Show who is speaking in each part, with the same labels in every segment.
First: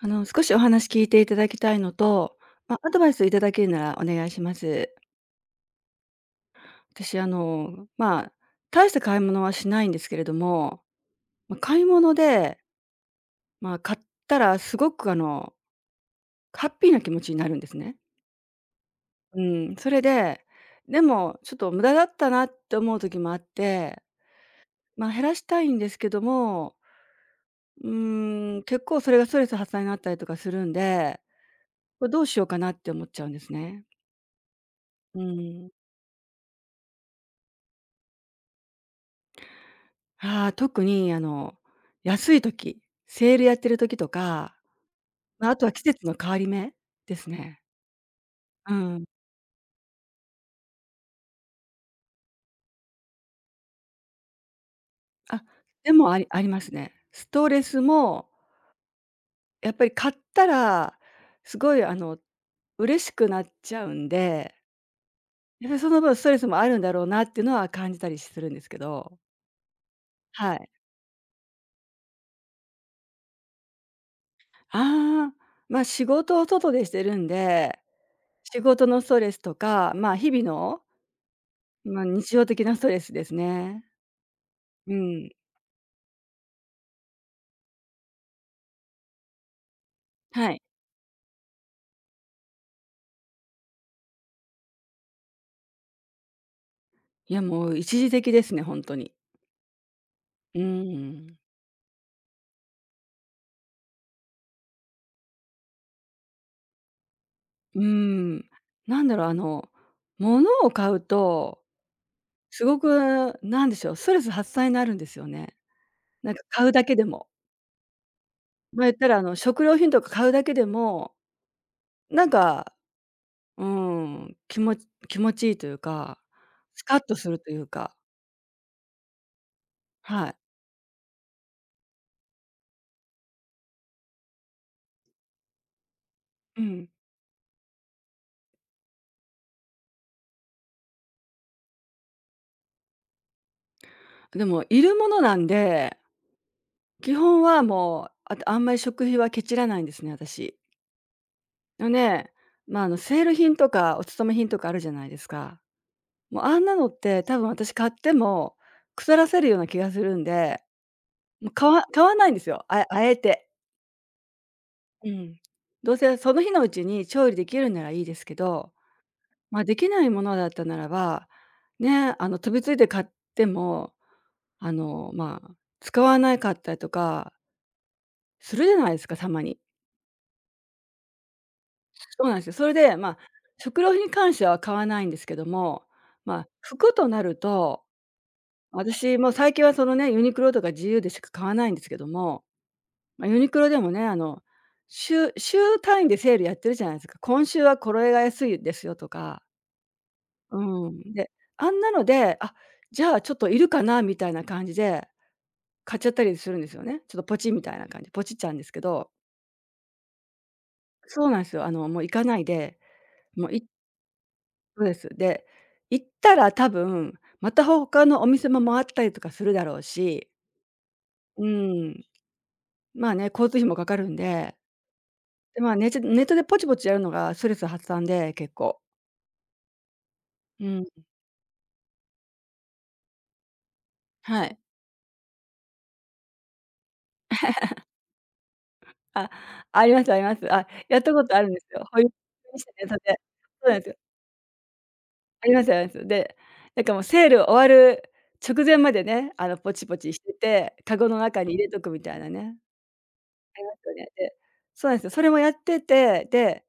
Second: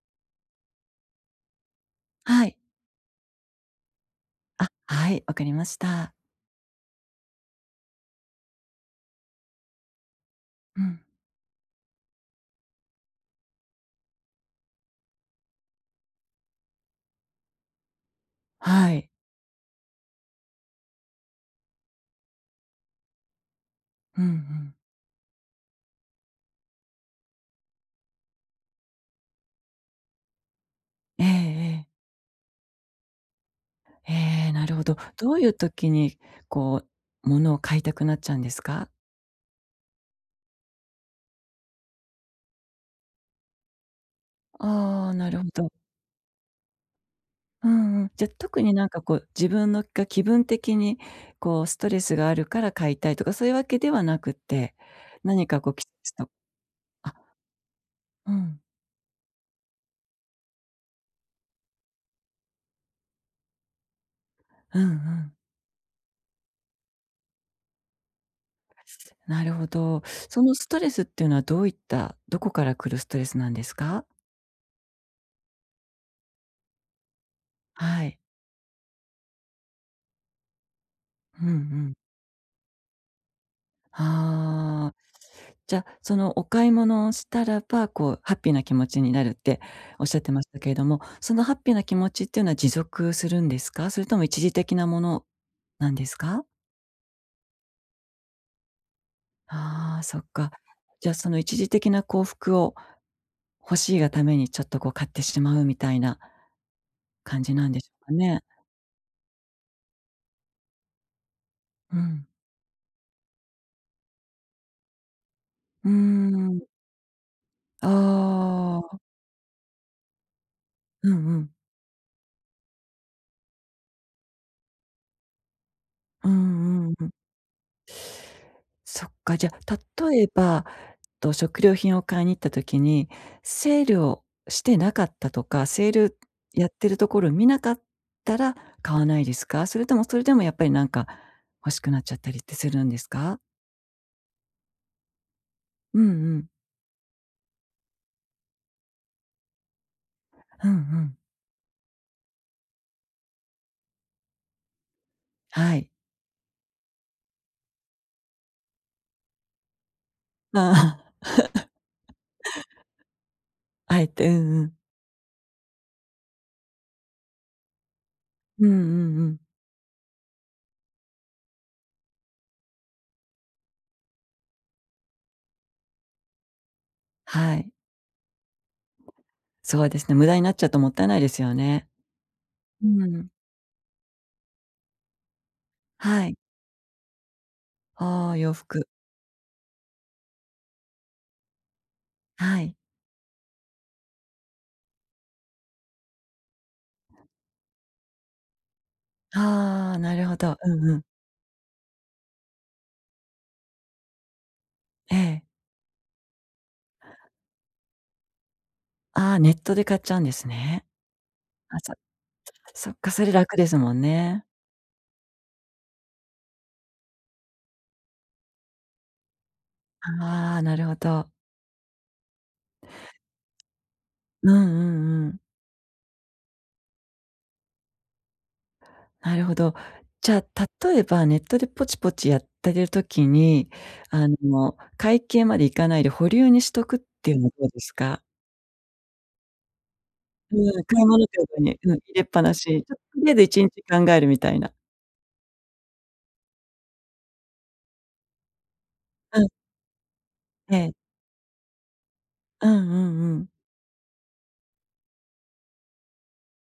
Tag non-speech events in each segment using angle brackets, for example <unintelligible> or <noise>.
Speaker 1: あの、少しお話聞いていただきたいのと、
Speaker 2: はい。
Speaker 1: ま、アドバイスをいただけるならお願いしま
Speaker 2: あ、
Speaker 1: す。
Speaker 2: はい、分かりました。
Speaker 1: 私あの、まあ、大した買い物はしないんですけれども。
Speaker 2: うん。
Speaker 1: ま、買い物でまあ、買ったらすごくあのハッピーな気持ちになるんですね。
Speaker 2: はい。
Speaker 1: うん。それで、でもちょっと無駄だったなって思う時もあって。
Speaker 2: うんうん。
Speaker 1: ま、減らしたいんですけどもうーん、結構それがストレス発散になったりとかするんで、
Speaker 2: ええええ。
Speaker 1: これどうしようかなって思っちゃうんですね。
Speaker 2: へえ、なるほど。
Speaker 1: う
Speaker 2: どういう
Speaker 1: ん。
Speaker 2: 時に、こう、物を買いたくなっちゃうんですか？
Speaker 1: はあ、特に、あの、安い時、セールやってる時とか、
Speaker 2: ああ、なるほ
Speaker 1: ま、あと
Speaker 2: ど。
Speaker 1: は季節の変わり目ですね。
Speaker 2: うんうん。じゃ、特
Speaker 1: う
Speaker 2: になんか
Speaker 1: ん。
Speaker 2: こう、自分のが、気分的に、こうストレスがあるから買いたいとかそういうわけではなくって。
Speaker 1: あ、
Speaker 2: 何かこきっ
Speaker 1: でも
Speaker 2: ち
Speaker 1: あり
Speaker 2: と
Speaker 1: ありますね。
Speaker 2: あ
Speaker 1: ストレスも
Speaker 2: うん。
Speaker 1: やっぱり買ったら、すごいあの嬉しくなっちゃうんで。
Speaker 2: うんうん。
Speaker 1: やはりその分ストレスもあるんだろうなっていうのは、感じたりしするんですけど。
Speaker 2: なるほど。そ
Speaker 1: は
Speaker 2: の
Speaker 1: い。
Speaker 2: ストレスっていうのはどういった、どこから来るストレスなんですか？
Speaker 1: ああ。まあ、仕事を外でしてるんで。
Speaker 2: はい。
Speaker 1: 仕事のストレスとか、まあ、日々の
Speaker 2: ふん、うん。
Speaker 1: まあ、日常的なストレスですね。
Speaker 2: は
Speaker 1: う
Speaker 2: あ。
Speaker 1: ん。
Speaker 2: じゃ、そのお買い物をしたらば、こう、ハッピーな気持ちになるって仰ってまし
Speaker 1: はい。
Speaker 2: たけれども、そのハッピーな気持ちっていうのは持続するんですか？それとも一時的なものなんですか？
Speaker 1: いや、もう一時的ですね、ほんとに。
Speaker 2: ああ、そっか。
Speaker 1: うー
Speaker 2: じゃあそ
Speaker 1: ん。
Speaker 2: の一時的な幸福を、欲しいがためにちょっとこう買ってしまうみたいな感じなん
Speaker 1: う
Speaker 2: で
Speaker 1: ー
Speaker 2: しょうかね？
Speaker 1: ん、なんだろう、あの、物を買うと、
Speaker 2: うん。
Speaker 1: すごく何でしょう、ストレス発散になるんですよね。
Speaker 2: うー
Speaker 1: なんか
Speaker 2: ん。
Speaker 1: 買うだけでも
Speaker 2: あ
Speaker 1: ま、言っ
Speaker 2: あ。
Speaker 1: たら、あの食料品とか買うだけで
Speaker 2: う
Speaker 1: も、
Speaker 2: んうん。
Speaker 1: なんか、うーん、きもち、気持ちいいというか、
Speaker 2: うー
Speaker 1: ス
Speaker 2: ん、うん
Speaker 1: カッ
Speaker 2: うん。
Speaker 1: とするというか。
Speaker 2: そっか、じゃ例
Speaker 1: は
Speaker 2: え
Speaker 1: い。
Speaker 2: ば、っと食料品を買いに行った時に、セールをしてなかったとか、セール
Speaker 1: う
Speaker 2: やっ
Speaker 1: ん。
Speaker 2: てるところ見なかったら買わないですか？それとも、それでもやっぱりなんか欲しくなっちゃったりってするんですか？
Speaker 1: でも、いるものなんで、
Speaker 2: うんうん。
Speaker 1: 基本はもう、あたあんまり食費はケチらないんですね、私
Speaker 2: うんうん。
Speaker 1: のね、まあのセール品とか、お勤め品とかあるじゃないですか。
Speaker 2: はい。
Speaker 1: もうあんなのって、多分私買っても腐らせるような気がするんで、もう、買
Speaker 2: <laughs>
Speaker 1: わ買わないいんですよ、ああえて。
Speaker 2: あえて、うんうん。
Speaker 1: うん。どうせその日のうちに調理できるならいいですけ
Speaker 2: うん
Speaker 1: ど、
Speaker 2: うんうん。
Speaker 1: まあできないものだったならば、ねえ、あの飛びついて買っても、あの、まあ、使わなかったりとか
Speaker 2: はい。
Speaker 1: するじゃないですか、たまに。
Speaker 2: そうですね、無駄になっちゃうともったいないですよね。
Speaker 1: そうなんすよ。それ
Speaker 2: う
Speaker 1: で、ま
Speaker 2: ー
Speaker 1: あ、
Speaker 2: ん。
Speaker 1: 食料品に関しては買わないんですけども、
Speaker 2: は
Speaker 1: ま
Speaker 2: い。
Speaker 1: あ、服となると、
Speaker 2: ああ、洋服。
Speaker 1: 私も最近はそのね、ユニクロとか GU でしか買わないんですけども、
Speaker 2: はい。
Speaker 1: ま、ユニクロでもね、あの、週週単位でセールやってるじゃないすか。今週はこれが安いですよとか。
Speaker 2: はあ、なるほど。
Speaker 1: う
Speaker 2: うん
Speaker 1: ー
Speaker 2: うん。
Speaker 1: ん。で、あんなので、あ、じゃあ、ちょっといるかな、みたいな感じで、
Speaker 2: ええ。
Speaker 1: 買っちゃったりするんですよね。ちょっとぽちみたいな感じ。ぽちっちゃうんですけど。
Speaker 2: ああ、ネットで買っちゃうんですね。
Speaker 1: そうなんすよ。あ
Speaker 2: あ、
Speaker 1: の
Speaker 2: そ
Speaker 1: もう行かないで、
Speaker 2: そっか、それ
Speaker 1: もう
Speaker 2: 楽で
Speaker 1: い
Speaker 2: すもんね。
Speaker 1: そうです。で、行ったら多分、また他のお店も回ったりとかするだろうし。
Speaker 2: はあ、なるほど。
Speaker 1: うーん。まあね、交通費もかかるん
Speaker 2: う
Speaker 1: で。
Speaker 2: んうんうん。
Speaker 1: で、まあね、ちょネットでぽちぽちやるのがストレス発散で、結構。
Speaker 2: なるほど。じゃ
Speaker 1: う
Speaker 2: あ
Speaker 1: ん。
Speaker 2: 例えば、ネットでぽちぽちやってる時に、あ
Speaker 1: はい。
Speaker 2: の会計まで行かないで保留にしとくっていうのどうですか？
Speaker 1: <laughs> あ、ありますあります。
Speaker 2: う
Speaker 1: あ、
Speaker 2: ーん。
Speaker 1: やっ
Speaker 2: 買い
Speaker 1: たこ
Speaker 2: 物か
Speaker 1: とあるんで
Speaker 2: ご
Speaker 1: す
Speaker 2: に
Speaker 1: よ。
Speaker 2: うん、
Speaker 1: ほ
Speaker 2: 入
Speaker 1: りゅ
Speaker 2: れっぱなし。うん。
Speaker 1: <unintelligible> さ
Speaker 2: と
Speaker 1: せて。
Speaker 2: りあえずいち
Speaker 1: そ
Speaker 2: ん
Speaker 1: うなん
Speaker 2: ち
Speaker 1: ですよ。
Speaker 2: 考えるみたいな。
Speaker 1: ありますあります。で、なんかもうセール終わる直前までね、
Speaker 2: うん。
Speaker 1: あのポチポチして
Speaker 2: え
Speaker 1: て、
Speaker 2: え。
Speaker 1: カゴの中に入れとくみたいなね、あり
Speaker 2: うんうんうん。
Speaker 1: ますよね。で、そうなんですよ。それもやってて、で、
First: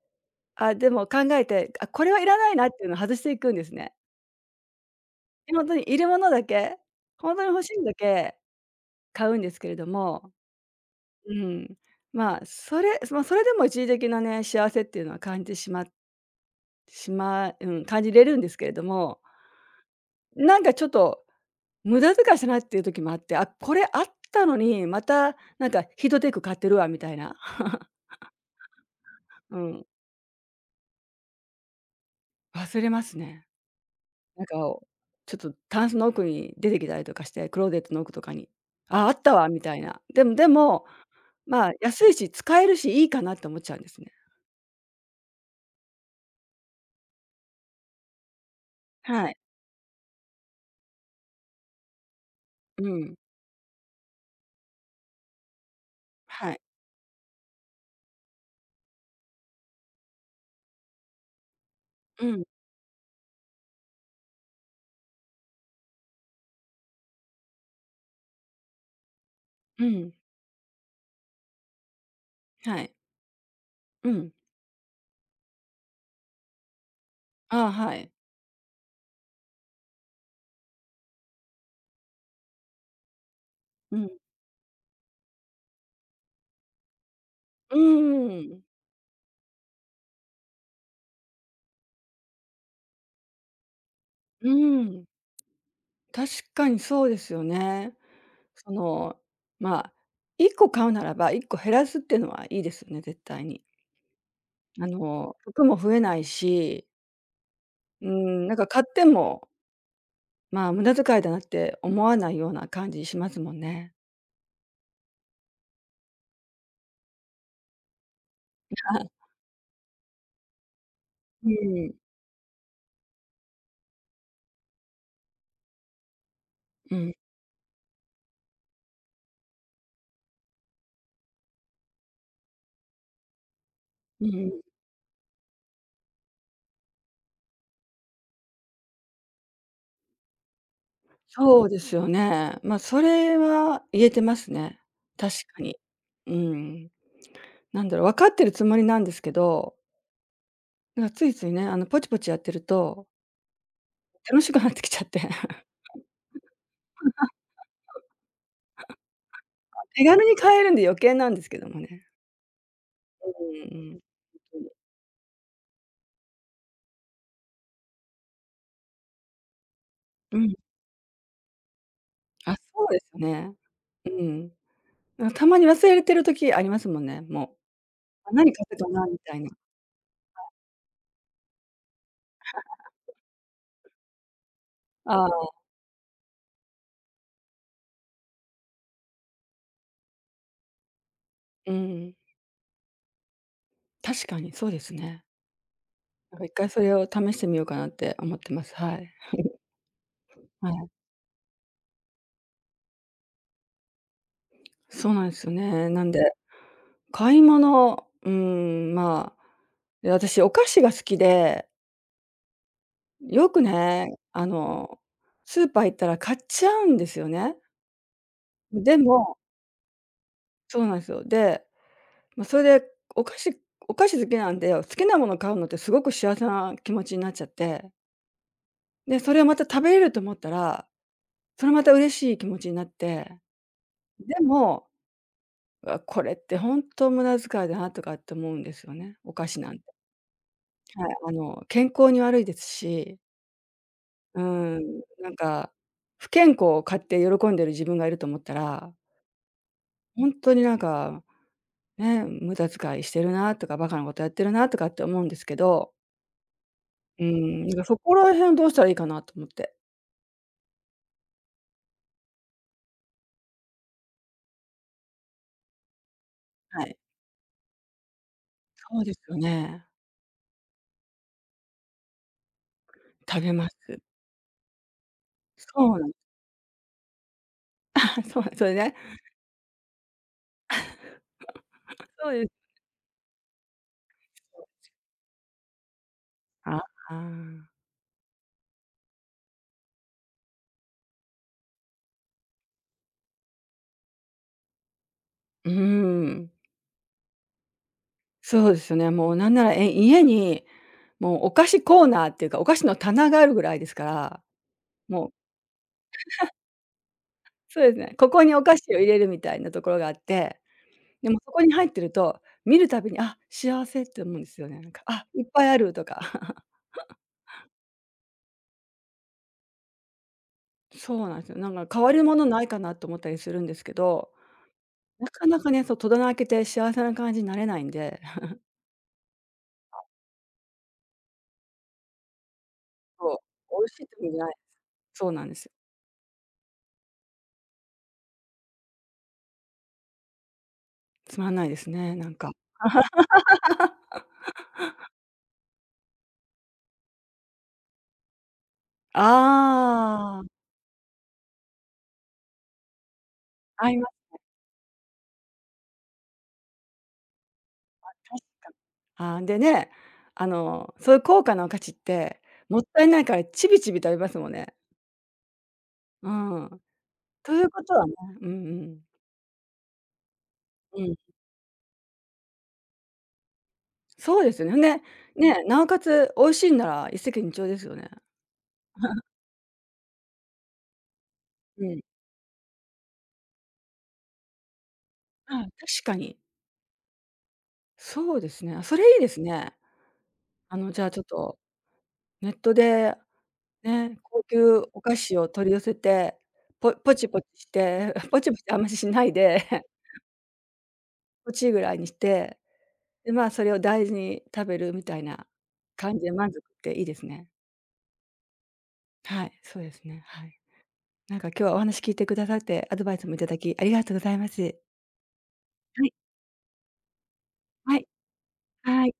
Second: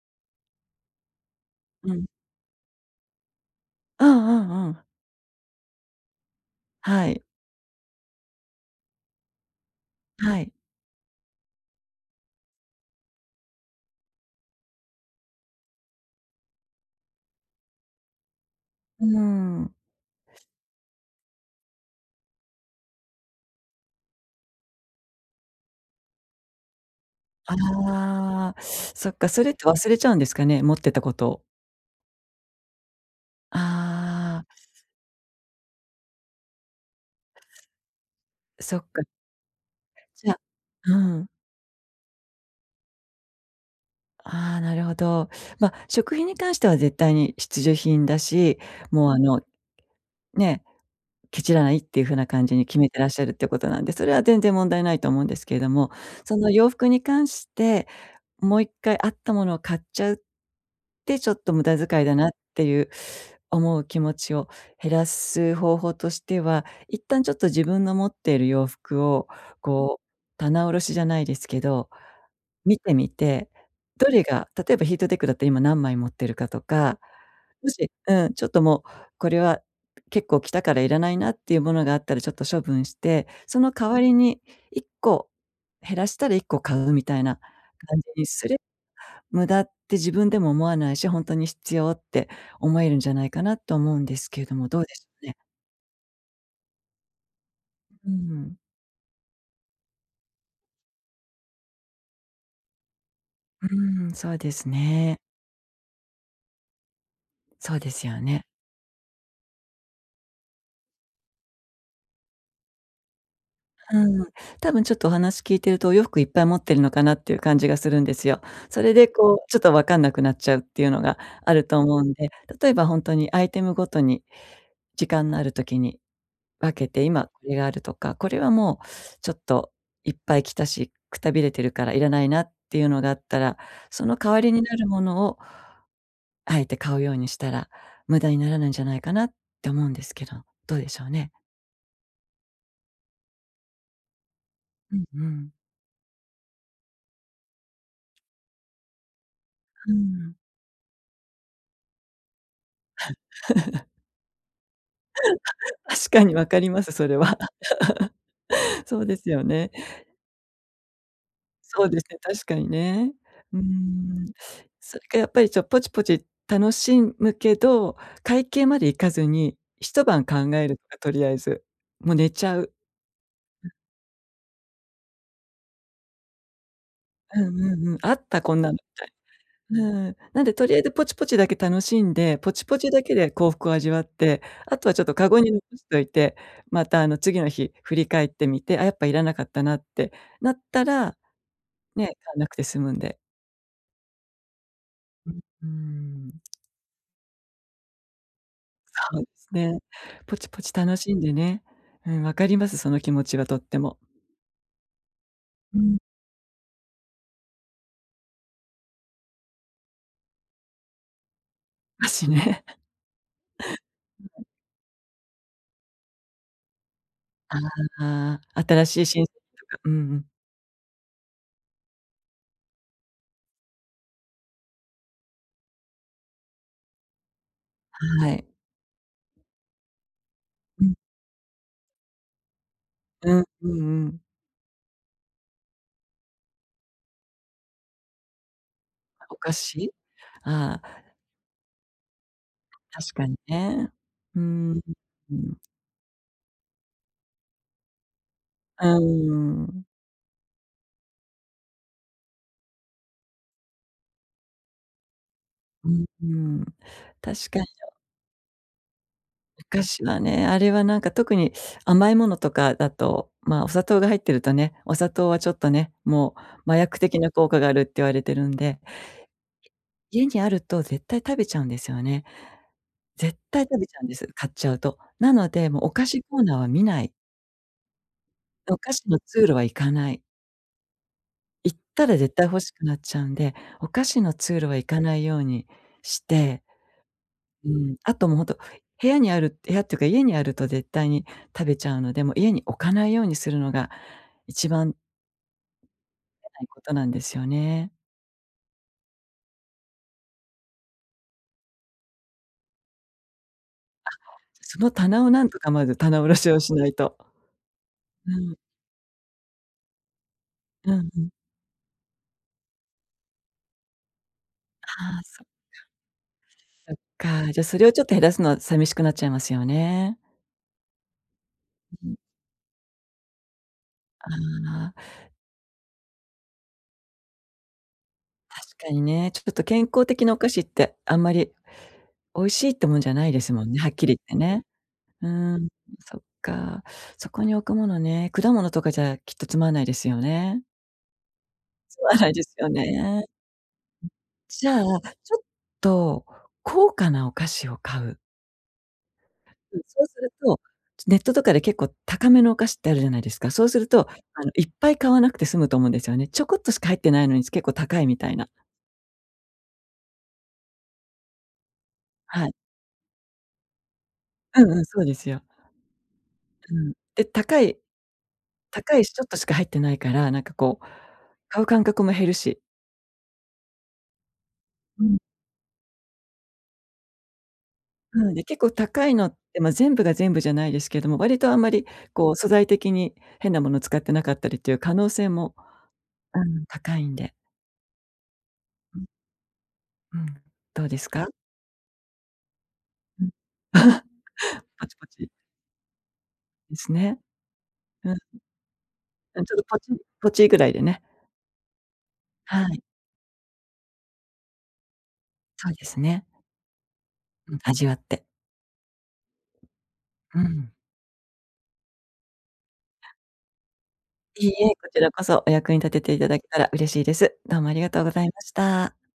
Speaker 1: あ、でも考えて、あ、
Speaker 2: う
Speaker 1: こ
Speaker 2: ん。
Speaker 1: れはいらないなっていうのを外していくんですね。
Speaker 2: うんうんうん。
Speaker 1: で、ほんとにいるものだけ、
Speaker 2: はい。
Speaker 1: ほんとに欲しいものだけ買うんですけれども、
Speaker 2: はい。
Speaker 1: うん。まそれ、ま、それでも一時的なね、幸せっていうのは感じてしましまうん、感じれるんですけれど
Speaker 2: うー
Speaker 1: も
Speaker 2: ん。
Speaker 1: なんかちょっと無駄遣いしないっていう時もあって、あ、これあったのに、またなんかヒートテック買ってるわみたいな。
Speaker 2: ああ、そっか、
Speaker 1: <chuckles>
Speaker 2: それっ
Speaker 1: う
Speaker 2: て
Speaker 1: ん。
Speaker 2: 忘れちゃうんですかね、持ってたこと。
Speaker 1: 忘れますね。
Speaker 2: あ
Speaker 1: なん
Speaker 2: あ。
Speaker 1: か、ちょとタンスの奥に出てきたりとかして、クローゼットの奥とかに。
Speaker 2: そっ
Speaker 1: あ
Speaker 2: か。
Speaker 1: あ、あったわ、みたいな。で
Speaker 2: じ
Speaker 1: も
Speaker 2: ゃ
Speaker 1: でも、
Speaker 2: うん。
Speaker 1: ま、安いし使えるし、いいかなと思っちゃうんですね。
Speaker 2: ああ、なるほど。ま、食品に関しては絶対に必需品だし、もうあ
Speaker 1: はい。
Speaker 2: のね、ケチらないっていうふうな感じに決
Speaker 1: う
Speaker 2: めてらっ
Speaker 1: ん。
Speaker 2: しゃるってことなんで、それは全然問題ないと思うんですけども、そ
Speaker 1: は
Speaker 2: の
Speaker 1: い。
Speaker 2: 洋服に関して、もう1回あったものを買っちゃう、で、ちょっと無駄遣いだ
Speaker 1: う
Speaker 2: なっ
Speaker 1: ん。
Speaker 2: ていう思う気持ちを減らす方法としては、一旦ちょっと自分の持ってる洋服を、
Speaker 1: う
Speaker 2: こう、
Speaker 1: ん。
Speaker 2: 棚卸しじゃないですけど、見
Speaker 1: は
Speaker 2: て
Speaker 1: い。
Speaker 2: みて、ど
Speaker 1: う
Speaker 2: れ
Speaker 1: ん。
Speaker 2: が、例えばヒートテックだったら今何枚持ってるかとか、
Speaker 1: あ
Speaker 2: も
Speaker 1: あ、
Speaker 2: し
Speaker 1: はい。
Speaker 2: うん、ちょっともうこれは、結構着たからいらないなっていうものがあったらちょっと処分して、その代
Speaker 1: う
Speaker 2: わり
Speaker 1: ん。
Speaker 2: に1個、減らしたら1個買うみたいな
Speaker 1: う
Speaker 2: 感じにす
Speaker 1: ー
Speaker 2: る。
Speaker 1: ん。
Speaker 2: 無駄って自分でも思わないし、ほんとに必要って思えるんじゃないかなと思うんですけ
Speaker 1: う
Speaker 2: ども、ど
Speaker 1: ー
Speaker 2: うでし
Speaker 1: ん。
Speaker 2: ょうね？
Speaker 1: 確かにそうですよね。
Speaker 2: うん。
Speaker 1: その、ま、1個買うならば、1個減らすっていうのはいいですよね、絶対に。
Speaker 2: うーん、そうです
Speaker 1: あ
Speaker 2: ね。
Speaker 1: の服も増えないし
Speaker 2: そうで
Speaker 1: うー
Speaker 2: すよね。
Speaker 1: ん、なんか買ってもまあ、無駄遣いだなって思わないような感じしますもんね。
Speaker 2: うーん、多分ちょっとお話聞いてると、お洋服いっぱい持ってるのかなっていう感じがするんですよ。
Speaker 1: い
Speaker 2: それで
Speaker 1: や。
Speaker 2: こう、ちょっと分かんなくなっちゃうっていうのが
Speaker 1: う
Speaker 2: あると
Speaker 1: ーん。
Speaker 2: 思うんで、例えばほんとに、アイテムごとに時間のある時に、分け
Speaker 1: う
Speaker 2: て、
Speaker 1: ん。
Speaker 2: 今これがあるとか、これはもうちょっと、いっぱい着たし、くたびれてるからいらないなっていうのがあったら、その
Speaker 1: う
Speaker 2: 代
Speaker 1: ん
Speaker 2: わ
Speaker 1: う
Speaker 2: り
Speaker 1: ん。
Speaker 2: になるものをあえて買うようにしたら、無駄にならないんじゃないかなって思うんですけど、どうでしょうね？
Speaker 1: そうですよね。ま、それは言えてますね。
Speaker 2: うんう
Speaker 1: 確
Speaker 2: ん。
Speaker 1: かに。うーん。なんだろ、分かってるつもりなんですけど。
Speaker 2: うーん。
Speaker 1: なんついついね、あのぽちぽちやってると。
Speaker 2: <laughs>
Speaker 1: 楽しくなってきちゃって。<chuckles> <laughs>
Speaker 2: <laughs> 確かにわかります、それは。<laughs> そうですよね。
Speaker 1: 手軽に買えるんで余計なんですけども
Speaker 2: そうです
Speaker 1: ね。
Speaker 2: ね、確かにね。
Speaker 1: う
Speaker 2: うー
Speaker 1: ーん、うん。
Speaker 2: ん。
Speaker 1: ほんとに。
Speaker 2: それがやっぱり、ちょっとぽちぽち楽しんむけど、会計まで行かずに、1晩考
Speaker 1: うん。
Speaker 2: えるとか、とりあえず、もう寝ち
Speaker 1: あ、
Speaker 2: ゃう。
Speaker 1: そうですね。
Speaker 2: うん。
Speaker 1: うん。なんたまに忘れてる時ありますもんね、
Speaker 2: う
Speaker 1: も
Speaker 2: んうんうん、あっ
Speaker 1: う。
Speaker 2: た
Speaker 1: 何
Speaker 2: こん
Speaker 1: 買
Speaker 2: なの、
Speaker 1: っ
Speaker 2: み
Speaker 1: たかな、
Speaker 2: たい。
Speaker 1: みたいな。は
Speaker 2: うん。なん
Speaker 1: い。
Speaker 2: でとりあえずぽちぽちだけ楽しんで、ぽちぽちだけで幸福を味
Speaker 1: <laughs>
Speaker 2: わって、あとはちょっと
Speaker 1: あ
Speaker 2: カゴに
Speaker 1: あ。
Speaker 2: 残しといて、またあの次の日、振り返ってみて、ああ、やっぱいらなかったなってなったら、
Speaker 1: うー
Speaker 2: ねえ、買
Speaker 1: ん。
Speaker 2: わなくて済むんで。
Speaker 1: 確かにそうですね。
Speaker 2: う、うー
Speaker 1: なん
Speaker 2: ん。
Speaker 1: か1回、それを試してみようかなって思ってます、はい。
Speaker 2: そうです
Speaker 1: <chuckles>
Speaker 2: ね、ぽちぽ
Speaker 1: は
Speaker 2: ち
Speaker 1: い。
Speaker 2: 楽しんでね。うん、分かります。その気持ちはとっても。
Speaker 1: そうなんですよ
Speaker 2: う
Speaker 1: ね。
Speaker 2: ん。
Speaker 1: なんで、買い物うーん、まあ、私お菓子が好きで
Speaker 2: 菓子ね。
Speaker 1: よくね、あの、スーパー行ったら買っちゃうんですよね。
Speaker 2: ああ、新
Speaker 1: で
Speaker 2: しい新
Speaker 1: も
Speaker 2: 作とか。うんうん。
Speaker 1: そうなんですよ。で、ま、それで、お菓子お菓子好きなんで、好きな物買うのってすごく幸せな気持ちになっちゃって。
Speaker 2: はい。
Speaker 1: で、それをまた食べれると思った
Speaker 2: う
Speaker 1: ら。
Speaker 2: ん。
Speaker 1: それまた嬉しい気持ちになっ
Speaker 2: う
Speaker 1: て。
Speaker 2: ん、うんうん。
Speaker 1: でも、わ、これってほんと無駄遣いだなとかって思うんですよね、お
Speaker 2: お
Speaker 1: 菓
Speaker 2: 菓
Speaker 1: 子なんはい、
Speaker 2: 子。ああ。
Speaker 1: あの健康に悪いです
Speaker 2: 確
Speaker 1: し。
Speaker 2: かにね。う
Speaker 1: う
Speaker 2: ー
Speaker 1: ーん、
Speaker 2: ん。
Speaker 1: な
Speaker 2: う
Speaker 1: ん
Speaker 2: ん。
Speaker 1: か不健康を買って喜んでる自分がいると思った
Speaker 2: う
Speaker 1: ら
Speaker 2: ーん。
Speaker 1: ほんとになんか、ね、無駄遣いしてるなとか、馬鹿なことやってるなとかって思うんですけ
Speaker 2: う
Speaker 1: ど。
Speaker 2: んうん、
Speaker 1: う
Speaker 2: 確か
Speaker 1: ん、
Speaker 2: に。
Speaker 1: だかそこら辺どうしたらいいかなと思っ
Speaker 2: お
Speaker 1: て。
Speaker 2: 菓子はね、あれはなんか特に甘いものとかだと、まあ、お砂糖が入ってるとね、お砂糖はちょっとね、もう麻
Speaker 1: はい。
Speaker 2: 薬的な効果があるって言われてるんで。
Speaker 1: そうですよね。
Speaker 2: 家にあると絶対食べちゃうんですよね。絶
Speaker 1: 食べ
Speaker 2: 対
Speaker 1: ま
Speaker 2: 食べち
Speaker 1: す。
Speaker 2: ゃうんです、買っちゃうと。なので、もうお
Speaker 1: そう
Speaker 2: 菓
Speaker 1: なん
Speaker 2: 子コーナーは見ない。
Speaker 1: あ、そう、それ
Speaker 2: お菓
Speaker 1: で
Speaker 2: 子の通路は行かない。行った
Speaker 1: <chuckles>
Speaker 2: ら
Speaker 1: そ
Speaker 2: 絶
Speaker 1: う
Speaker 2: 対
Speaker 1: です。
Speaker 2: 欲しくなっちゃうんで、お菓子の通路は行
Speaker 1: <unintelligible>
Speaker 2: かないようにして
Speaker 1: あ、あん。
Speaker 2: うん、あと、も、ほんと、部屋にある部屋っていうか家にあると絶対に食べちゃうので、もう家に置かないようにするのが一番
Speaker 1: う、ふー
Speaker 2: け
Speaker 1: ん。
Speaker 2: ないことなんですよね。
Speaker 1: そうですよね。もうなんなら、え、家に、もう、お菓子コーナーっていうか、お菓子の棚があるぐらいですか
Speaker 2: あ、
Speaker 1: ら、
Speaker 2: じゃ、その棚
Speaker 1: も
Speaker 2: を
Speaker 1: う。
Speaker 2: なんとかまず、棚卸しをしないと。
Speaker 1: <laughs> そうですね。こ
Speaker 2: う
Speaker 1: こに
Speaker 2: ん。
Speaker 1: お菓子を入れるみたいなところがあって、
Speaker 2: うんうん。
Speaker 1: でもそこに入ってると、見るたびに「あ、幸せ」って思うんですよね、なんか。
Speaker 2: ああ、
Speaker 1: あ、い
Speaker 2: そっ
Speaker 1: っ
Speaker 2: か。
Speaker 1: ぱいある、とか。
Speaker 2: そっ
Speaker 1: <chuckles>
Speaker 2: か。じゃ、それをちょっと減らすのは、さみしくなっちゃいますよね。
Speaker 1: そうなんすよ。なんか、代
Speaker 2: う
Speaker 1: わ
Speaker 2: ん。
Speaker 1: りのものないかなと思ったりするんですけ
Speaker 2: あ
Speaker 1: ど、
Speaker 2: あ。
Speaker 1: なかなかね、そう、戸棚開けて幸せな感じなれないんで。<chuckles>
Speaker 2: 確かにね、ちょこっと、健康的なお菓子ってあんまり、美味しいってもんじゃない
Speaker 1: そう、
Speaker 2: ですもんね、
Speaker 1: 美味
Speaker 2: はっ
Speaker 1: しい
Speaker 2: き
Speaker 1: って
Speaker 2: り
Speaker 1: 感じ
Speaker 2: 言って
Speaker 1: ないで
Speaker 2: ね。
Speaker 1: す。
Speaker 2: う
Speaker 1: そうなんで
Speaker 2: ー
Speaker 1: す。
Speaker 2: ん、そっか。そこに置くものね、果物とかじゃきっとつまんないですよね。
Speaker 1: つまんないです
Speaker 2: つま
Speaker 1: ね、
Speaker 2: な
Speaker 1: な
Speaker 2: い
Speaker 1: ん
Speaker 2: で
Speaker 1: か。
Speaker 2: すよね。ん。じゃあ、
Speaker 1: <laughs>
Speaker 2: ちょっと高価なお菓子を買う。うん、そうする
Speaker 1: ああ。
Speaker 2: と、ちょ、ネットとかで結構高めのお菓子ってあるじゃないですか、そうする
Speaker 1: あい
Speaker 2: と、
Speaker 1: ますね。
Speaker 2: あの、いっぱい買わなくて済むと思うんですよね。ちょこっとしか入ってないのに、つ、結構高
Speaker 1: あ、
Speaker 2: いみ
Speaker 1: 確
Speaker 2: たいな。
Speaker 1: かに、ああ、でね、あの、そゆ高価なお菓子って、
Speaker 2: はい。
Speaker 1: もったいないから、ちびちび食べますもん
Speaker 2: うん
Speaker 1: ね。
Speaker 2: うん、そうですよ。
Speaker 1: うん。
Speaker 2: うん、で、
Speaker 1: と
Speaker 2: 高
Speaker 1: いう
Speaker 2: い
Speaker 1: ことはね、うんう
Speaker 2: 高
Speaker 1: ん。
Speaker 2: いし、ちょっとしか入ってないから、なんかこう、
Speaker 1: うん。
Speaker 2: 買う間隔も減るし
Speaker 1: そうですね、ふんで、
Speaker 2: うん。
Speaker 1: ね、なおかつ、美味しいんなら一石二鳥ですよね。
Speaker 2: なので、結構高い
Speaker 1: <chuckles>
Speaker 2: のって、ま、全部が全部じゃないですけども、割とあんま
Speaker 1: う
Speaker 2: り
Speaker 1: ん。
Speaker 2: こう素材的に変なもの使ってなかったりっていう可能性
Speaker 1: あ
Speaker 2: も、
Speaker 1: あ、確かに。
Speaker 2: あ、ん、高いんで。
Speaker 1: そうですね、あ、そ
Speaker 2: う
Speaker 1: れ
Speaker 2: ん。
Speaker 1: いいですね。
Speaker 2: うん、
Speaker 1: あ
Speaker 2: どう
Speaker 1: の、
Speaker 2: で
Speaker 1: じゃ
Speaker 2: す
Speaker 1: あちょっ
Speaker 2: か？
Speaker 1: と、ネットで、
Speaker 2: うん、
Speaker 1: ね、高
Speaker 2: <chuckles>
Speaker 1: 級
Speaker 2: ポチ
Speaker 1: お
Speaker 2: ポ
Speaker 1: 菓
Speaker 2: チ？
Speaker 1: 子を取り寄せて、
Speaker 2: です
Speaker 1: ぽポ
Speaker 2: ね。
Speaker 1: チポチし
Speaker 2: う
Speaker 1: て、
Speaker 2: ん。あ、
Speaker 1: ポチポチ、あんまし、しない
Speaker 2: ちょっ
Speaker 1: で
Speaker 2: とポ
Speaker 1: <chuckles>
Speaker 2: チ、ポチぐらいでね。
Speaker 1: ポチぐらいにして、
Speaker 2: はい。
Speaker 1: で、まあ、それを大事に食べる、みたいな
Speaker 2: そうです
Speaker 1: 感じ
Speaker 2: ね。
Speaker 1: で満足って、いいですね。
Speaker 2: うん、味わって。
Speaker 1: はい、そうですね、
Speaker 2: う
Speaker 1: はい。
Speaker 2: ん。
Speaker 1: なんか今日はお話聞いてくださって、アドバイスも頂き、ありがとうございま
Speaker 2: いいえ、こ
Speaker 1: す。
Speaker 2: ちらこそお役に立て
Speaker 1: はい。
Speaker 2: て頂けたら嬉しいです。どうもありが
Speaker 1: は
Speaker 2: とう
Speaker 1: い。
Speaker 2: ございました。
Speaker 1: はい。